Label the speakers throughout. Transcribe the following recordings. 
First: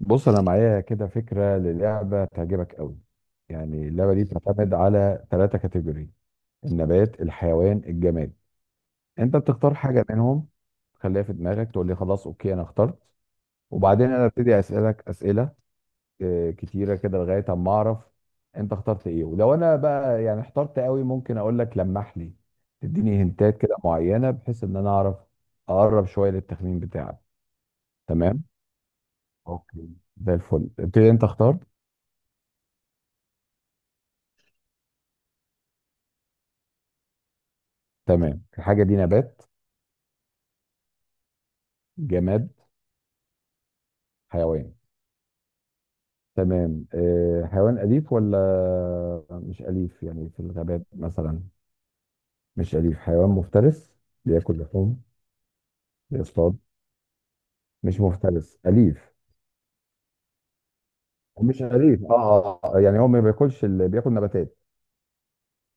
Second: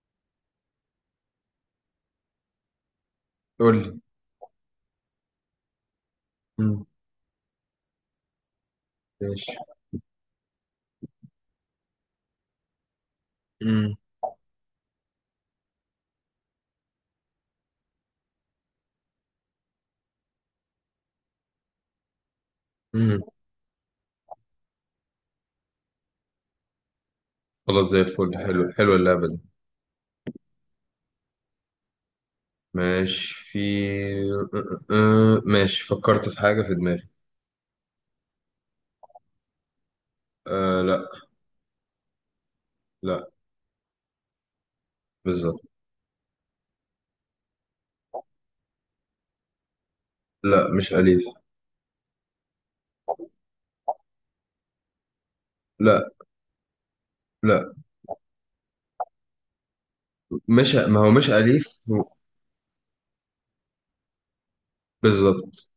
Speaker 1: بص، انا معايا كده فكره للعبه تعجبك قوي.
Speaker 2: قول
Speaker 1: يعني
Speaker 2: لي.
Speaker 1: اللعبه دي بتعتمد على 3 كاتيجوري:
Speaker 2: مم.
Speaker 1: النبات، الحيوان، الجماد. انت
Speaker 2: ماشي.
Speaker 1: بتختار حاجه منهم، تخليها في دماغك، تقول لي خلاص اوكي انا اخترت.
Speaker 2: مم.
Speaker 1: وبعدين انا ابتدي اسالك اسئله كتيره كده لغايه اما اعرف انت اخترت ايه. ولو انا بقى يعني احترت قوي ممكن اقول لك لمح لي،
Speaker 2: مم.
Speaker 1: تديني هنتات كده معينه بحيث ان انا اعرف اقرب شويه للتخمين بتاعك.
Speaker 2: خلاص، زي الفل.
Speaker 1: تمام.
Speaker 2: حلو حلو اللعبة دي.
Speaker 1: اوكي. زي الفل، ابتدي انت اختار.
Speaker 2: ماشي أه، ماشي فكرت في حاجة في دماغي.
Speaker 1: تمام الحاجة دي نبات؟
Speaker 2: أه لا.
Speaker 1: جماد؟
Speaker 2: لا.
Speaker 1: حيوان؟
Speaker 2: بالظبط.
Speaker 1: تمام، أه حيوان أليف ولا مش أليف؟ يعني في
Speaker 2: لا
Speaker 1: الغابات
Speaker 2: مش أليف.
Speaker 1: مثلا. مش أليف، حيوان مفترس؟ بياكل لحوم؟
Speaker 2: لا.
Speaker 1: بيصطاد؟
Speaker 2: لا،
Speaker 1: مش مفترس أليف؟
Speaker 2: مش، ما هو مش
Speaker 1: مش
Speaker 2: أليف.
Speaker 1: أليف اه يعني هو ما بياكلش بياكل نباتات.
Speaker 2: بالظبط.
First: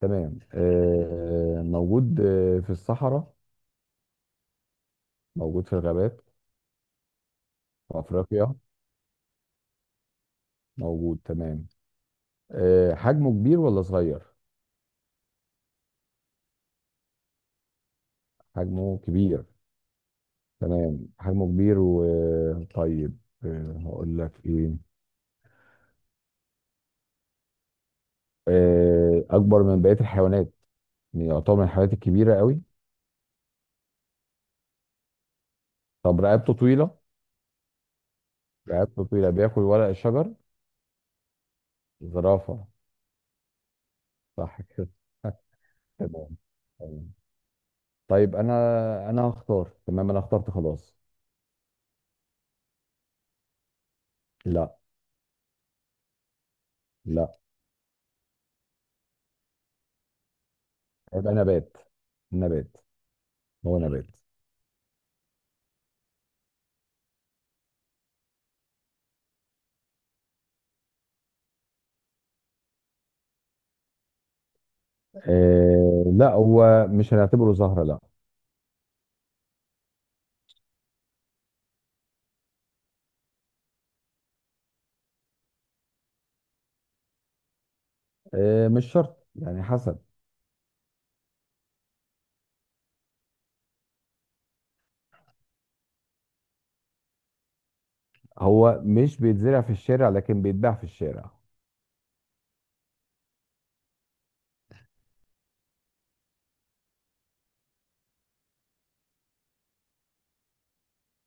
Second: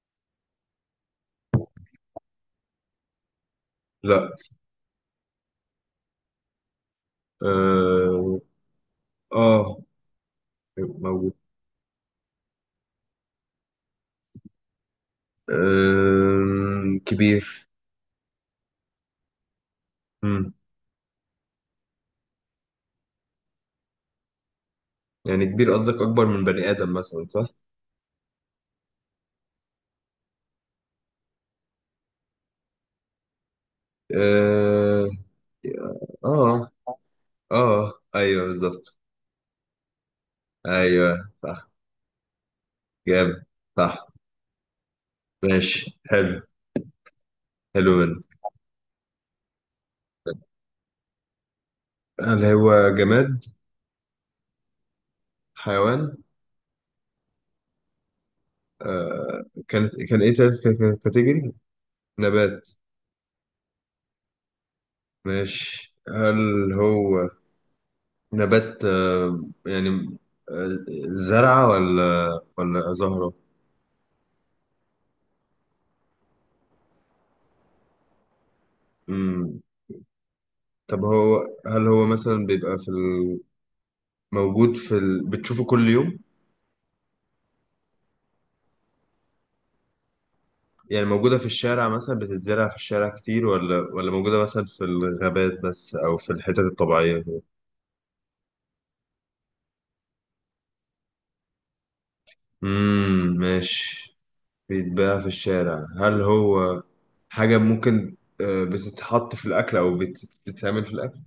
Speaker 1: تمام، أه موجود في الصحراء؟
Speaker 2: لا.
Speaker 1: موجود في الغابات؟ في
Speaker 2: اه.
Speaker 1: أفريقيا؟
Speaker 2: آه،
Speaker 1: موجود.
Speaker 2: موجود.
Speaker 1: تمام، أه حجمه كبير ولا صغير؟
Speaker 2: أه كبير.
Speaker 1: حجمه كبير.
Speaker 2: مم.
Speaker 1: تمام، حجمه كبير وطيب. هقول لك ايه.
Speaker 2: يعني كبير، قصدك أكبر من بني آدم مثلا، صح؟
Speaker 1: اكبر من بقيه الحيوانات، يعتبر من الحيوانات الكبيره قوي.
Speaker 2: اه.
Speaker 1: طب رقبته
Speaker 2: اه.
Speaker 1: طويله؟
Speaker 2: ايوه بالظبط.
Speaker 1: رقبته طويله، بياكل ورق الشجر،
Speaker 2: ايوه صح.
Speaker 1: زرافه.
Speaker 2: جامد. صح.
Speaker 1: صح كده؟
Speaker 2: ماشي
Speaker 1: تمام.
Speaker 2: حلو.
Speaker 1: تمام.
Speaker 2: حلو
Speaker 1: طيب
Speaker 2: منك.
Speaker 1: انا هختار. تمام انا اخترت خلاص.
Speaker 2: هل هو جماد؟
Speaker 1: لا.
Speaker 2: حيوان؟
Speaker 1: لا.
Speaker 2: آه. كان ايه تالت
Speaker 1: هيبقى
Speaker 2: كاتيجوري؟
Speaker 1: نبات.
Speaker 2: نبات.
Speaker 1: نبات. هو نبات.
Speaker 2: ماشي، هل هو نبات؟ يعني، آه زرعة، ولا زهرة؟
Speaker 1: آه لا، هو مش هنعتبره زهرة، لا.
Speaker 2: مم. طب هو، هل هو مثلا بيبقى موجود بتشوفه كل يوم؟
Speaker 1: آه مش شرط، يعني حسب.
Speaker 2: يعني موجودة في الشارع مثلا، بتتزرع في الشارع كتير، ولا موجودة مثلا في الغابات بس، أو في الحتت الطبيعية؟
Speaker 1: هو مش بيتزرع في الشارع، لكن بيتباع في الشارع.
Speaker 2: ماشي. بيتباع في الشارع. هل هو حاجة ممكن بتتحط في الأكل، أو بتتعمل في الأكل؟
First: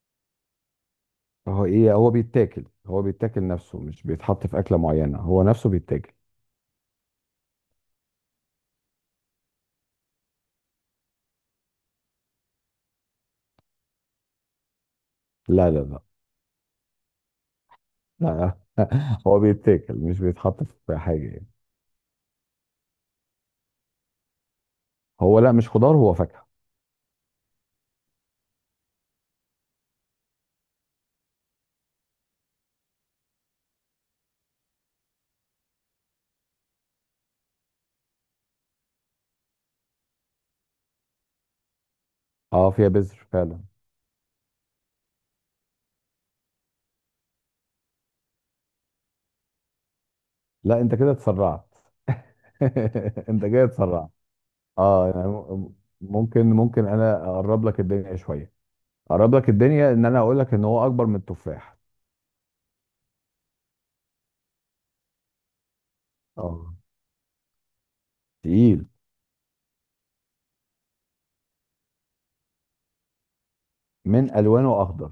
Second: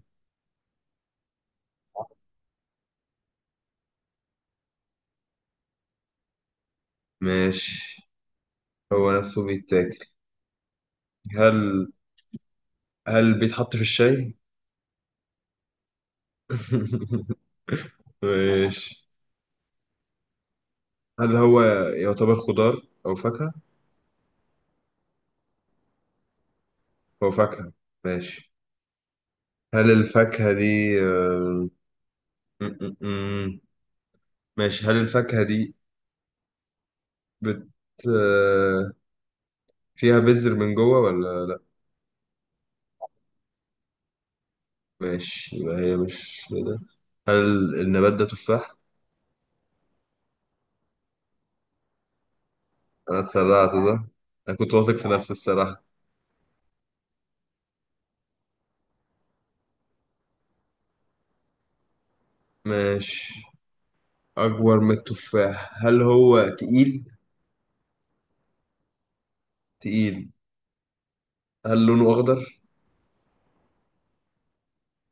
Speaker 1: هو ايه، هو بيتاكل، نفسه مش بيتحط في اكله معينه، هو نفسه بيتاكل.
Speaker 2: ماشي. هو نفسه بيتاكل. هل هل بيتحط في الشاي؟
Speaker 1: لا لا لا. لا
Speaker 2: ماشي.
Speaker 1: هو بيتاكل، مش بيتحط في حاجه
Speaker 2: هل
Speaker 1: يعني.
Speaker 2: هو يعتبر خضار أو فاكهة؟
Speaker 1: هو لا مش خضار، هو فاكهه.
Speaker 2: هو فاكهة. ماشي. هل الفاكهة دي م- م- م. ماشي، هل الفاكهة دي بت آه، فيها بذر من جوه ولا؟
Speaker 1: اه فيها بذر فعلا.
Speaker 2: ماشي، يبقى هي مش ده. هل النبات ده تفاح؟
Speaker 1: لا انت كده اتسرعت.
Speaker 2: أنا
Speaker 1: انت جاي
Speaker 2: اتسرعت ده.
Speaker 1: اتسرعت.
Speaker 2: أنا كنت واثق في
Speaker 1: اه يعني
Speaker 2: نفسي الصراحة.
Speaker 1: ممكن انا اقرب لك الدنيا شويه، اقرب لك الدنيا ان انا اقول لك ان هو اكبر من التفاح.
Speaker 2: ماشي. أكبر من التفاح. هل هو
Speaker 1: اه
Speaker 2: تقيل؟
Speaker 1: تقيل.
Speaker 2: تقيل. هل لونه أخضر؟
Speaker 1: من الوانه اخضر.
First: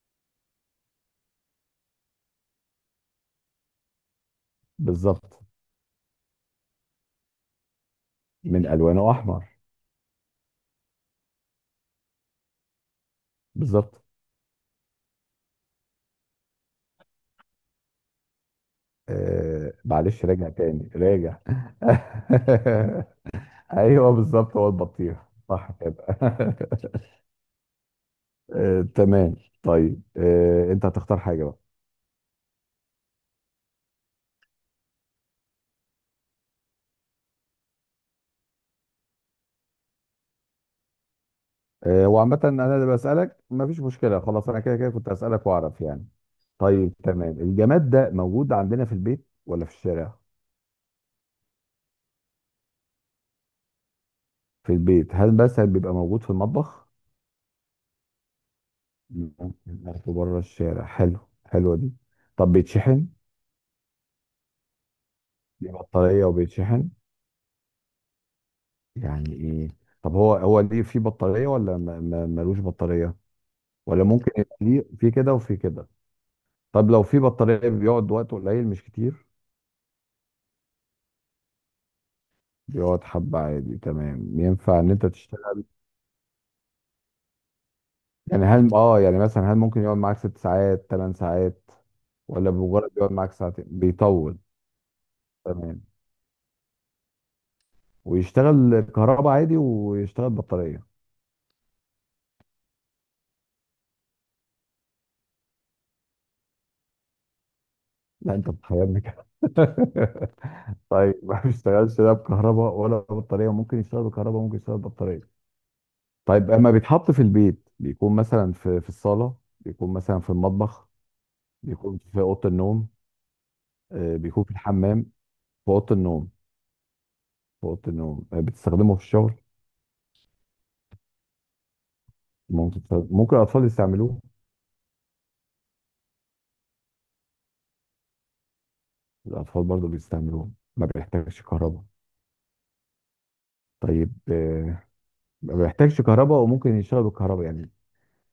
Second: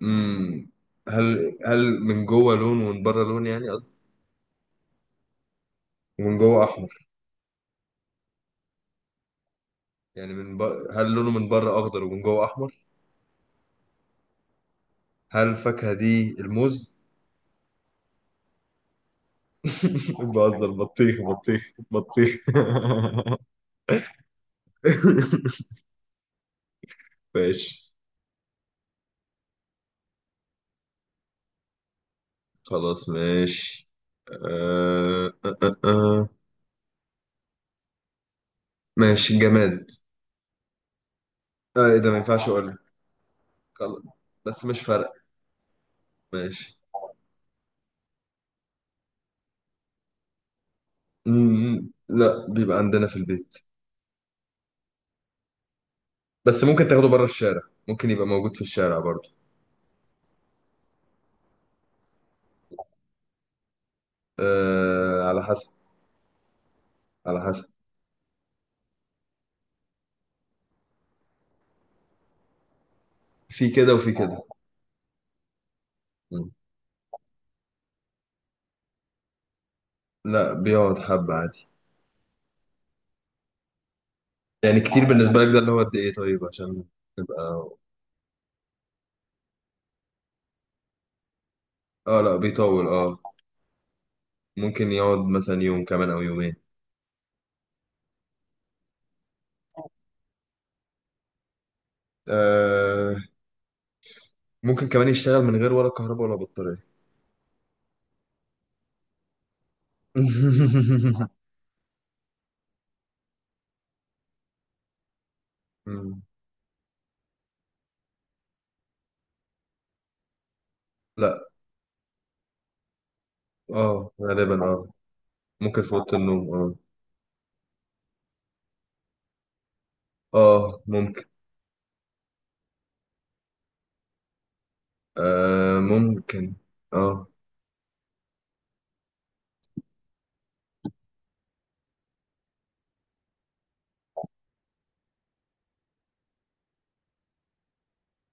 Speaker 2: مم. هل من جوه لون ومن بره لون، يعني قصدي،
Speaker 1: بالظبط.
Speaker 2: ومن جوه أحمر؟
Speaker 1: من الوانه احمر.
Speaker 2: يعني هل لونه من بره أخضر ومن جوه أحمر؟
Speaker 1: بالظبط.
Speaker 2: هل الفاكهة دي الموز؟
Speaker 1: آه معلش، راجع
Speaker 2: بهزر،
Speaker 1: تاني
Speaker 2: بطيخ
Speaker 1: راجع.
Speaker 2: بطيخ بطيخ.
Speaker 1: ايوه بالظبط، هو البطيخ. صح كده.
Speaker 2: ماشي.
Speaker 1: آه تمام. طيب آه، انت هتختار حاجه بقى.
Speaker 2: خلاص ماشي. آه آه آه. آه. ماشي، جماد. آه، ايه
Speaker 1: آه
Speaker 2: ده، ما
Speaker 1: وعامه
Speaker 2: ينفعش
Speaker 1: انا
Speaker 2: اقولها.
Speaker 1: اللي بسالك، مفيش
Speaker 2: خلاص.
Speaker 1: مشكله، خلاص انا
Speaker 2: بس
Speaker 1: كده
Speaker 2: مش
Speaker 1: كده كنت
Speaker 2: فارقة.
Speaker 1: هسالك واعرف يعني.
Speaker 2: ماشي.
Speaker 1: طيب تمام، الجماد ده موجود عندنا في البيت ولا في الشارع؟
Speaker 2: مم. لا، بيبقى عندنا في البيت.
Speaker 1: في البيت، هل مثلا بيبقى موجود في
Speaker 2: بس ممكن
Speaker 1: المطبخ؟
Speaker 2: تاخده بره الشارع. ممكن يبقى موجود في الشارع برضو.
Speaker 1: ممكن ناخده بره الشارع، حلو. حلوه دي. طب بيتشحن؟
Speaker 2: آه على
Speaker 1: دي
Speaker 2: حسب.
Speaker 1: بطاريه وبيتشحن.
Speaker 2: على حسب.
Speaker 1: يعني ايه؟ طب هو ليه في بطارية ولا ملوش بطارية؟
Speaker 2: في كده
Speaker 1: ولا
Speaker 2: وفي
Speaker 1: ممكن
Speaker 2: كده.
Speaker 1: يبقى ليه في كده وفي كده.
Speaker 2: مم.
Speaker 1: طب لو في بطارية بيقعد وقت قليل مش كتير؟
Speaker 2: لا، بيقعد حبة عادي.
Speaker 1: بيقعد حبة عادي، تمام
Speaker 2: يعني
Speaker 1: ينفع ان
Speaker 2: كتير
Speaker 1: انت
Speaker 2: بالنسبة لك، ده
Speaker 1: تشتغل.
Speaker 2: اللي هو قد ايه، طيب عشان تبقى.
Speaker 1: يعني هل اه يعني مثلا هل ممكن يقعد معاك 6 ساعات 8 ساعات؟
Speaker 2: اه لا،
Speaker 1: ولا
Speaker 2: بيطول
Speaker 1: بمجرد يقعد
Speaker 2: اه.
Speaker 1: معاك ساعتين بيطول؟
Speaker 2: ممكن يقعد مثلا
Speaker 1: تمام.
Speaker 2: يوم كمان، او يومين.
Speaker 1: ويشتغل كهرباء عادي ويشتغل بطارية.
Speaker 2: آه. ممكن كمان يشتغل من غير ولا كهرباء ولا بطارية.
Speaker 1: لا انت بتخيلني كده. طيب ما بيشتغلش لا بكهرباء ولا بطارية، ممكن يشتغل بكهرباء، ممكن يشتغل بطارية.
Speaker 2: مم.
Speaker 1: طيب اما بيتحط في البيت بيكون مثلا في الصالة؟ بيكون مثلا في المطبخ؟
Speaker 2: لا
Speaker 1: بيكون في أوضة النوم؟
Speaker 2: اه
Speaker 1: بيكون في
Speaker 2: غالبا اه.
Speaker 1: الحمام؟ في
Speaker 2: ممكن في
Speaker 1: أوضة
Speaker 2: اوضه
Speaker 1: النوم.
Speaker 2: النوم اه.
Speaker 1: في أوضة النوم بتستخدمه في الشغل؟
Speaker 2: اه ممكن.
Speaker 1: ممكن الأطفال يستعملوه؟
Speaker 2: آه ممكن. اه.
Speaker 1: الأطفال برضو بيستعملوه. ما بيحتاجش كهرباء. طيب ما بيحتاجش كهرباء وممكن يشتغل بالكهرباء يعني.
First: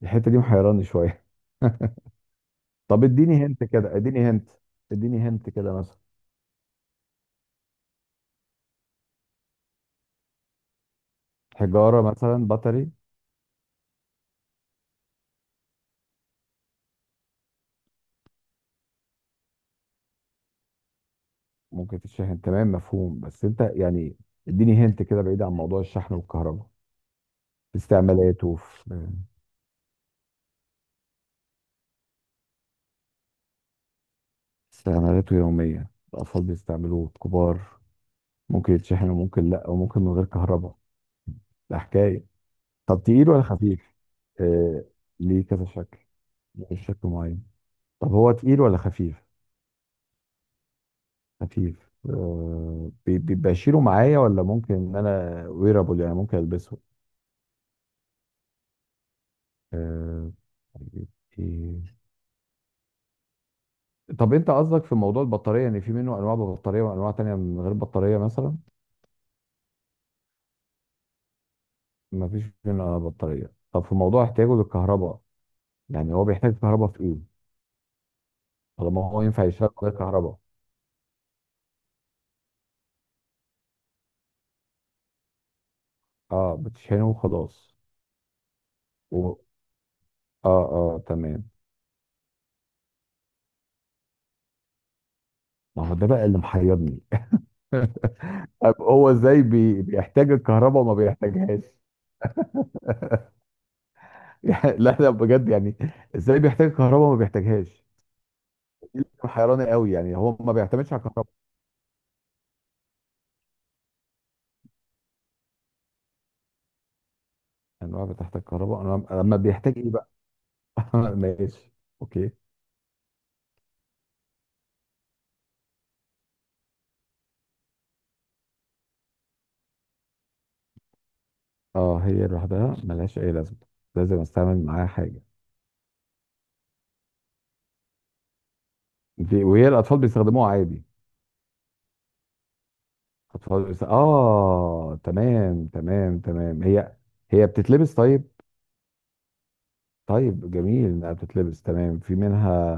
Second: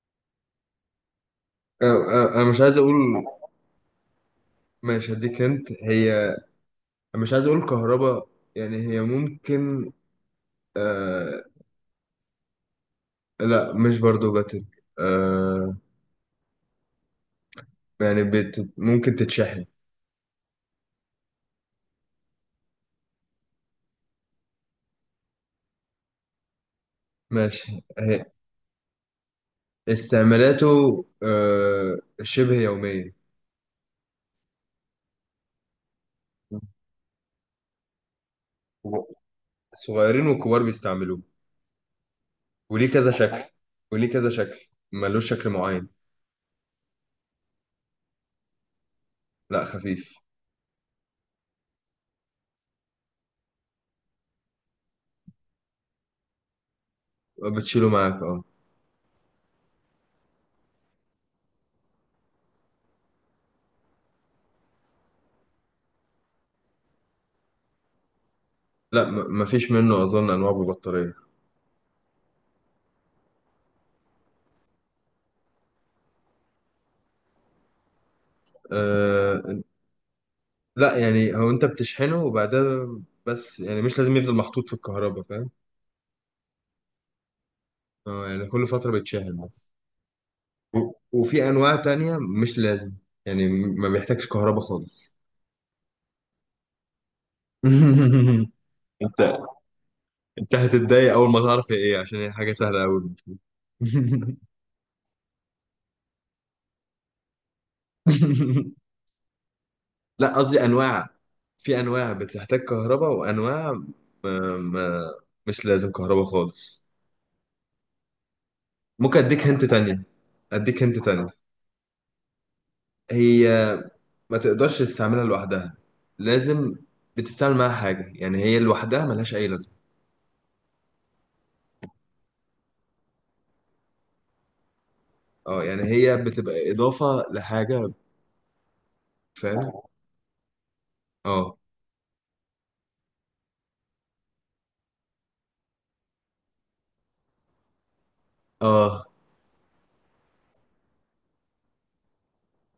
Speaker 1: الحتة دي محيراني شوية.
Speaker 2: أنا مش عايز اقول.
Speaker 1: طب اديني هنت كده، اديني هنت.
Speaker 2: ماشي،
Speaker 1: اديني
Speaker 2: هديك
Speaker 1: هنت
Speaker 2: انت
Speaker 1: كده مثلا،
Speaker 2: هي. مش عايز اقول كهرباء. يعني هي ممكن. آه.
Speaker 1: حجارة مثلا، بطري؟
Speaker 2: لا مش، برضو باتل. آه، يعني ممكن تتشحن.
Speaker 1: ممكن تتشحن، تمام مفهوم، بس انت يعني اديني هنت كده بعيد عن موضوع الشحن والكهرباء. في
Speaker 2: ماشي هي.
Speaker 1: استعمالاته، في
Speaker 2: استعمالاته شبه يومية.
Speaker 1: استعمالاته يومية، الأطفال بيستعملوه، الكبار. ممكن يتشحن وممكن لأ وممكن من غير
Speaker 2: صغيرين وكبار
Speaker 1: كهرباء.
Speaker 2: بيستعملوه.
Speaker 1: ده حكاية.
Speaker 2: وليه
Speaker 1: طب
Speaker 2: كذا
Speaker 1: تقيل ولا
Speaker 2: شكل.
Speaker 1: خفيف؟
Speaker 2: وليه كذا شكل،
Speaker 1: آه
Speaker 2: ملوش
Speaker 1: ليه
Speaker 2: شكل
Speaker 1: كذا
Speaker 2: معين.
Speaker 1: شكل، مش شكل معين. طب هو تقيل ولا خفيف؟
Speaker 2: لا، خفيف.
Speaker 1: خفيف. آه بيبقى أشيله معايا ولا ممكن إن أنا ويرابل يعني ممكن ألبسه؟
Speaker 2: بتشيله معاك اه.
Speaker 1: آه. طيب، إيه؟ طب انت قصدك في موضوع البطارية، يعني في منه انواع ببطارية وانواع تانية من غير بطارية مثلا؟
Speaker 2: لا مفيش منه اظن انواع ببطارية.
Speaker 1: ما فيش منها بطارية. طب في موضوع احتياجه للكهرباء، يعني هو بيحتاج كهرباء في ايه طالما هو ينفع
Speaker 2: أه.
Speaker 1: يشتغل من غير كهرباء؟
Speaker 2: لا، يعني هو انت بتشحنه، وبعدها، بس يعني مش لازم يفضل محطوط في الكهرباء، فاهم.
Speaker 1: اه بتشحنه وخلاص.
Speaker 2: اه يعني كل فترة
Speaker 1: و...
Speaker 2: بيتشحن بس.
Speaker 1: اه اه
Speaker 2: وفي
Speaker 1: تمام.
Speaker 2: انواع تانية مش لازم. يعني ما بيحتاجش كهرباء خالص.
Speaker 1: ما هو ده بقى اللي محيرني. طب هو
Speaker 2: انت
Speaker 1: ازاي بيحتاج
Speaker 2: انت
Speaker 1: الكهرباء وما
Speaker 2: هتتضايق اول ما
Speaker 1: بيحتاجهاش؟
Speaker 2: تعرف هي ايه، عشان هي حاجة سهلة قوي.
Speaker 1: يعني لا لا بجد يعني، ازاي بيحتاج الكهرباء وما بيحتاجهاش؟ دي اللي محيراني قوي، يعني
Speaker 2: لا،
Speaker 1: هو ما
Speaker 2: قصدي
Speaker 1: بيعتمدش على
Speaker 2: انواع.
Speaker 1: الكهرباء.
Speaker 2: في انواع بتحتاج كهرباء، وانواع ما مش لازم كهرباء خالص.
Speaker 1: انواع بتحتاج كهرباء،
Speaker 2: ممكن
Speaker 1: انواع لما
Speaker 2: اديك هنت
Speaker 1: بيحتاج ايه؟
Speaker 2: تانية. اديك هنت تانية.
Speaker 1: ماشي. اوكي.
Speaker 2: هي، ما تقدرش تستعملها لوحدها. لازم بتستعمل معاها حاجة، يعني هي لوحدها ملهاش اي لازمة.
Speaker 1: اه هي لوحدها ملهاش اي لازمه، لازم استعمل معاها حاجه.
Speaker 2: اه، يعني هي بتبقى اضافة لحاجة.
Speaker 1: دي وهي
Speaker 2: فاهم.
Speaker 1: الاطفال بيستخدموها عادي.
Speaker 2: اه.
Speaker 1: اه تمام تمام تمام، هي بتتلبس طيب.
Speaker 2: اه،
Speaker 1: طيب جميل انها بتتلبس. تمام في منها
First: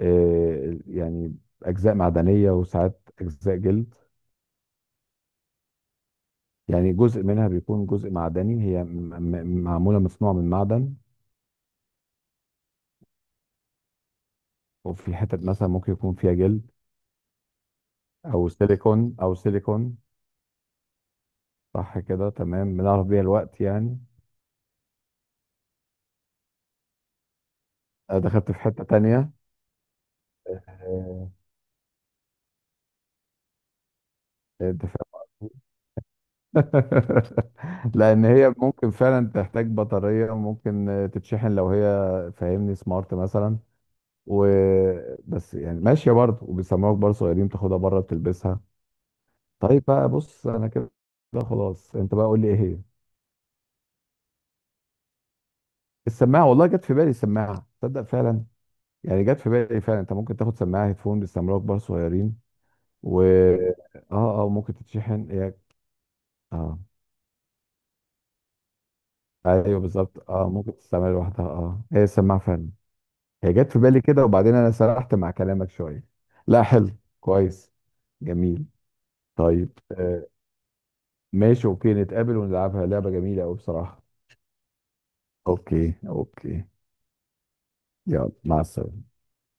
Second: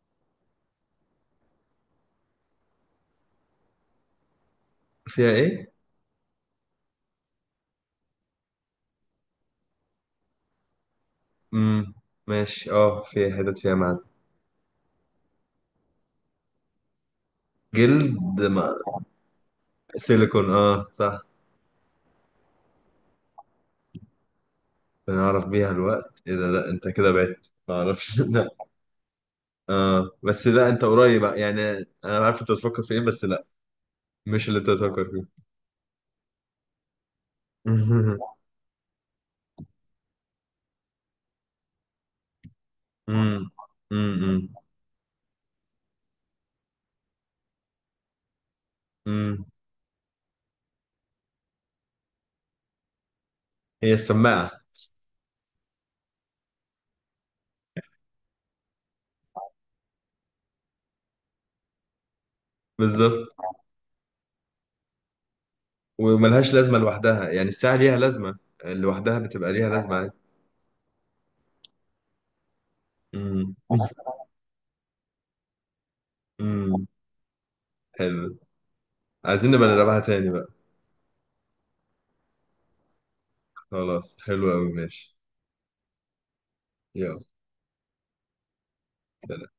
Speaker 1: آه يعني اجزاء معدنيه وساعات اجزاء جلد،
Speaker 2: فيها ايه.
Speaker 1: يعني جزء منها بيكون جزء معدني، هي معموله مصنوعه من معدن.
Speaker 2: امم ماشي، اه فيها حتت فيها معدن.
Speaker 1: وفي حتت مثلا ممكن يكون فيها جلد
Speaker 2: جلد ما...
Speaker 1: او سيليكون.
Speaker 2: سيليكون، اه صح.
Speaker 1: صح كده. تمام، بنعرف بيها الوقت يعني.
Speaker 2: بنعرف بيها الوقت، ايه ده، لا انت كده بعت، ما
Speaker 1: أنا
Speaker 2: اعرفش. لا
Speaker 1: دخلت في حتة تانية.
Speaker 2: اه، بس لا انت قريب
Speaker 1: آه،
Speaker 2: يعني. انا عارف انت بتفكر في ايه، بس لا، مش اللي انت
Speaker 1: أنت فاهم
Speaker 2: بتفكر فيه.
Speaker 1: قصدي؟
Speaker 2: امم
Speaker 1: لأن هي ممكن فعلا تحتاج بطارية وممكن تتشحن لو هي فاهمني سمارت مثلا،
Speaker 2: امم
Speaker 1: وبس يعني ماشية برضه وبيسموك برضه صغيرين تاخدها بره بتلبسها.
Speaker 2: امم
Speaker 1: طيب بقى، بص أنا كده خلاص، أنت بقى قول لي إيه هي؟
Speaker 2: هي السماعة.
Speaker 1: السماعة. والله جت في بالي السماعة، تصدق فعلا. يعني جت في بالي فعلا، أنت ممكن تاخد سماعة هيدفون بيسموك برضه صغيرين. و
Speaker 2: بالظبط.
Speaker 1: اه ممكن تتشحن هي.
Speaker 2: وملهاش لازمة
Speaker 1: اه
Speaker 2: لوحدها، يعني الساعة ليها لازمة لوحدها، بتبقى ليها
Speaker 1: ايوه
Speaker 2: لازمة عادي.
Speaker 1: بالظبط، اه ممكن تستعملها لوحدها. اه هي السماعه فعلا، هي
Speaker 2: امم
Speaker 1: جت في بالي كده وبعدين انا سرحت مع كلامك شويه. لا
Speaker 2: امم
Speaker 1: حلو، كويس،
Speaker 2: حلو.
Speaker 1: جميل.
Speaker 2: عايزين نبقى
Speaker 1: طيب
Speaker 2: نلعبها
Speaker 1: آه،
Speaker 2: تاني بقى.
Speaker 1: ماشي اوكي، نتقابل ونلعبها، لعبه جميله قوي بصراحه.
Speaker 2: خلاص حلو قوي ماشي.
Speaker 1: اوكي. اوكي.
Speaker 2: يلا.
Speaker 1: يلا مع السلامه.
Speaker 2: سلام.